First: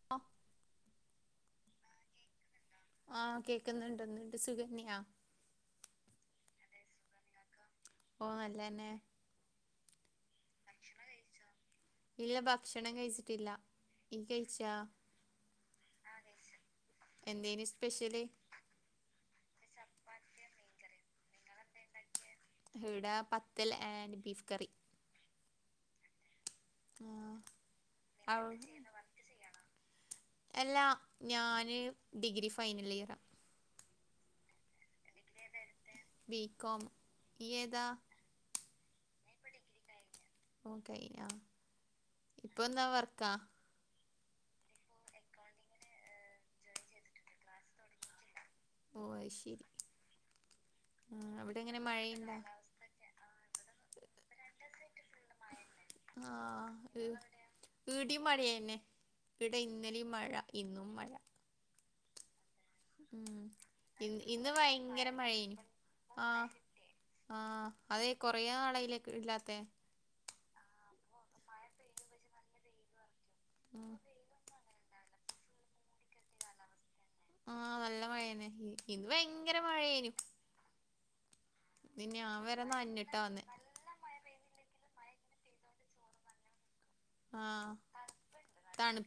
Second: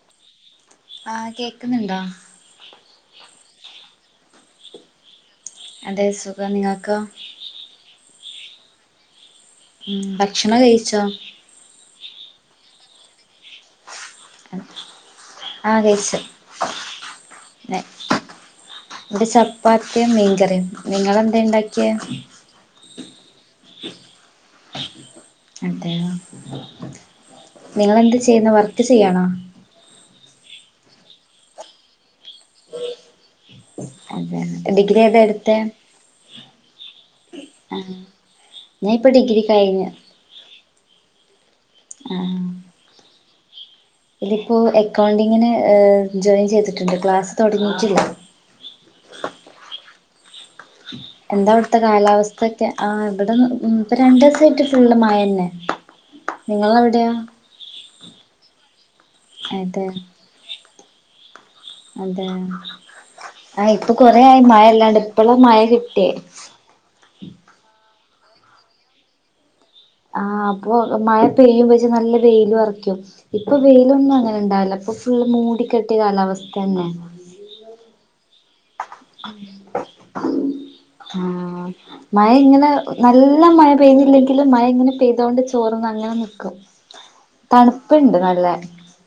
[unintelligible] ആഹ് കേക്കുന്നുണ്ടോ? ആഹ് കേൾക്കുന്നുണ്ട്. നിങ്ങക്ക് സുഖം തന്നെയാ? അതെ സുഖം. നിങ്ങക്കോ? ഓ നല്ലതന്നെ. ഉം ഭക്ഷണ ഇല്ല ഭക്ഷണം കഴിച്ചിട്ടില്ല. ആഹ് കഴിച്ചു ഴിച്ചാഎന്തേനു സ്പഷ്യല് ഇവിടെ ചപ്പാത്തിയും മീൻകറിയും നിങ്ങളെന്താ ഉണ്ടാക്കിയേ ഇവിടെ പത്തൽ ആൻ് ബീഫ് കറി. ആഹ് നിങ്ങള് എന്ത് ചെയ്യുന്നത്. അവി വർക്ക് ചെയ്യണോ അല്ലാ ഞാന് ഡിഗ്രി ഫൈനൽ ഇയർ. അതെ ഡിഗ്രി ഏതാ എടുത്തേ ബികോം. ഇയ്യ് ആ ഏതാ ഞാൻ ഇപ്പൊ ഡിഗ്രി കഴിഞ്ഞു. ആഹ് ഇപ്പൊ എന്താ വർക്കാ ഇതിപ്പോ അക്കൗണ്ടിങ്ങിന്ജോയിൻ ചെയ്തിട്ടുണ്ട്. ക്ലാസ്സ് തുടങ്ങിയിട്ടില്ല. ഓ അത്ശരി. എന്താ അവിടുത്തെ മഴയുണ്ടാ കാലാവസ്ഥ ഒക്കെ? ആ ഇവിടെന്ന് ഇപ്പ രണ്ടു ദിവസം ആയിട്ട് ഫുള്ള് മഴ തന്നെ. ആഹ് നിങ്ങളവിടെയോ ഇടിയയും മഴ തന്നെ. ഇവിടെ അതെ ഇന്നലെയുംമഴ ഇന്നും മഴ അതെ ഉം ആഹ് ഇപ്പൊ ഇ കൊറേ ആയി ഇന്ന് മഴ ഇല്ലാണ്ട് ഭയങ്കര ഇപ്പളാ മഴയേനു മഴ കിട്ടിയേ ആഹ്. ആ അതെ കുറേ ആളയില്ലേ ഇല്ലാത്തെ ആഹ് അപ്പൊ മഴ പെയ്യുമ്പോ ഇജ് നല്ല വെയിൽ ഉറക്കും. ഇപ്പൊ ഉം വെയിലൊന്നും അങ്ങനെ ഉണ്ടാവില്ല. ഇപ്പൊ ഫുള്ള് മൂടിക്കെട്ടിയ കാലാവസ്ഥ തന്നെ. ആഹ് നല്ല മഴ തന്നെ ഇന്ന് ഭയങ്കര മഴയേനു. ആ മഴ വരെ ഇങ്ങനെ നനഞ്ഞിട്ടാ വന്നെ നല്ല മഴ പെയ്യുന്നില്ലെങ്കിലും മഴ ഇങ്ങനെ പെയ്തോണ്ട് ചോറന്ന് അങ്ങനെ നിക്കും ആഹ് തണുപ്പുണ്ട് നല്ല. തണു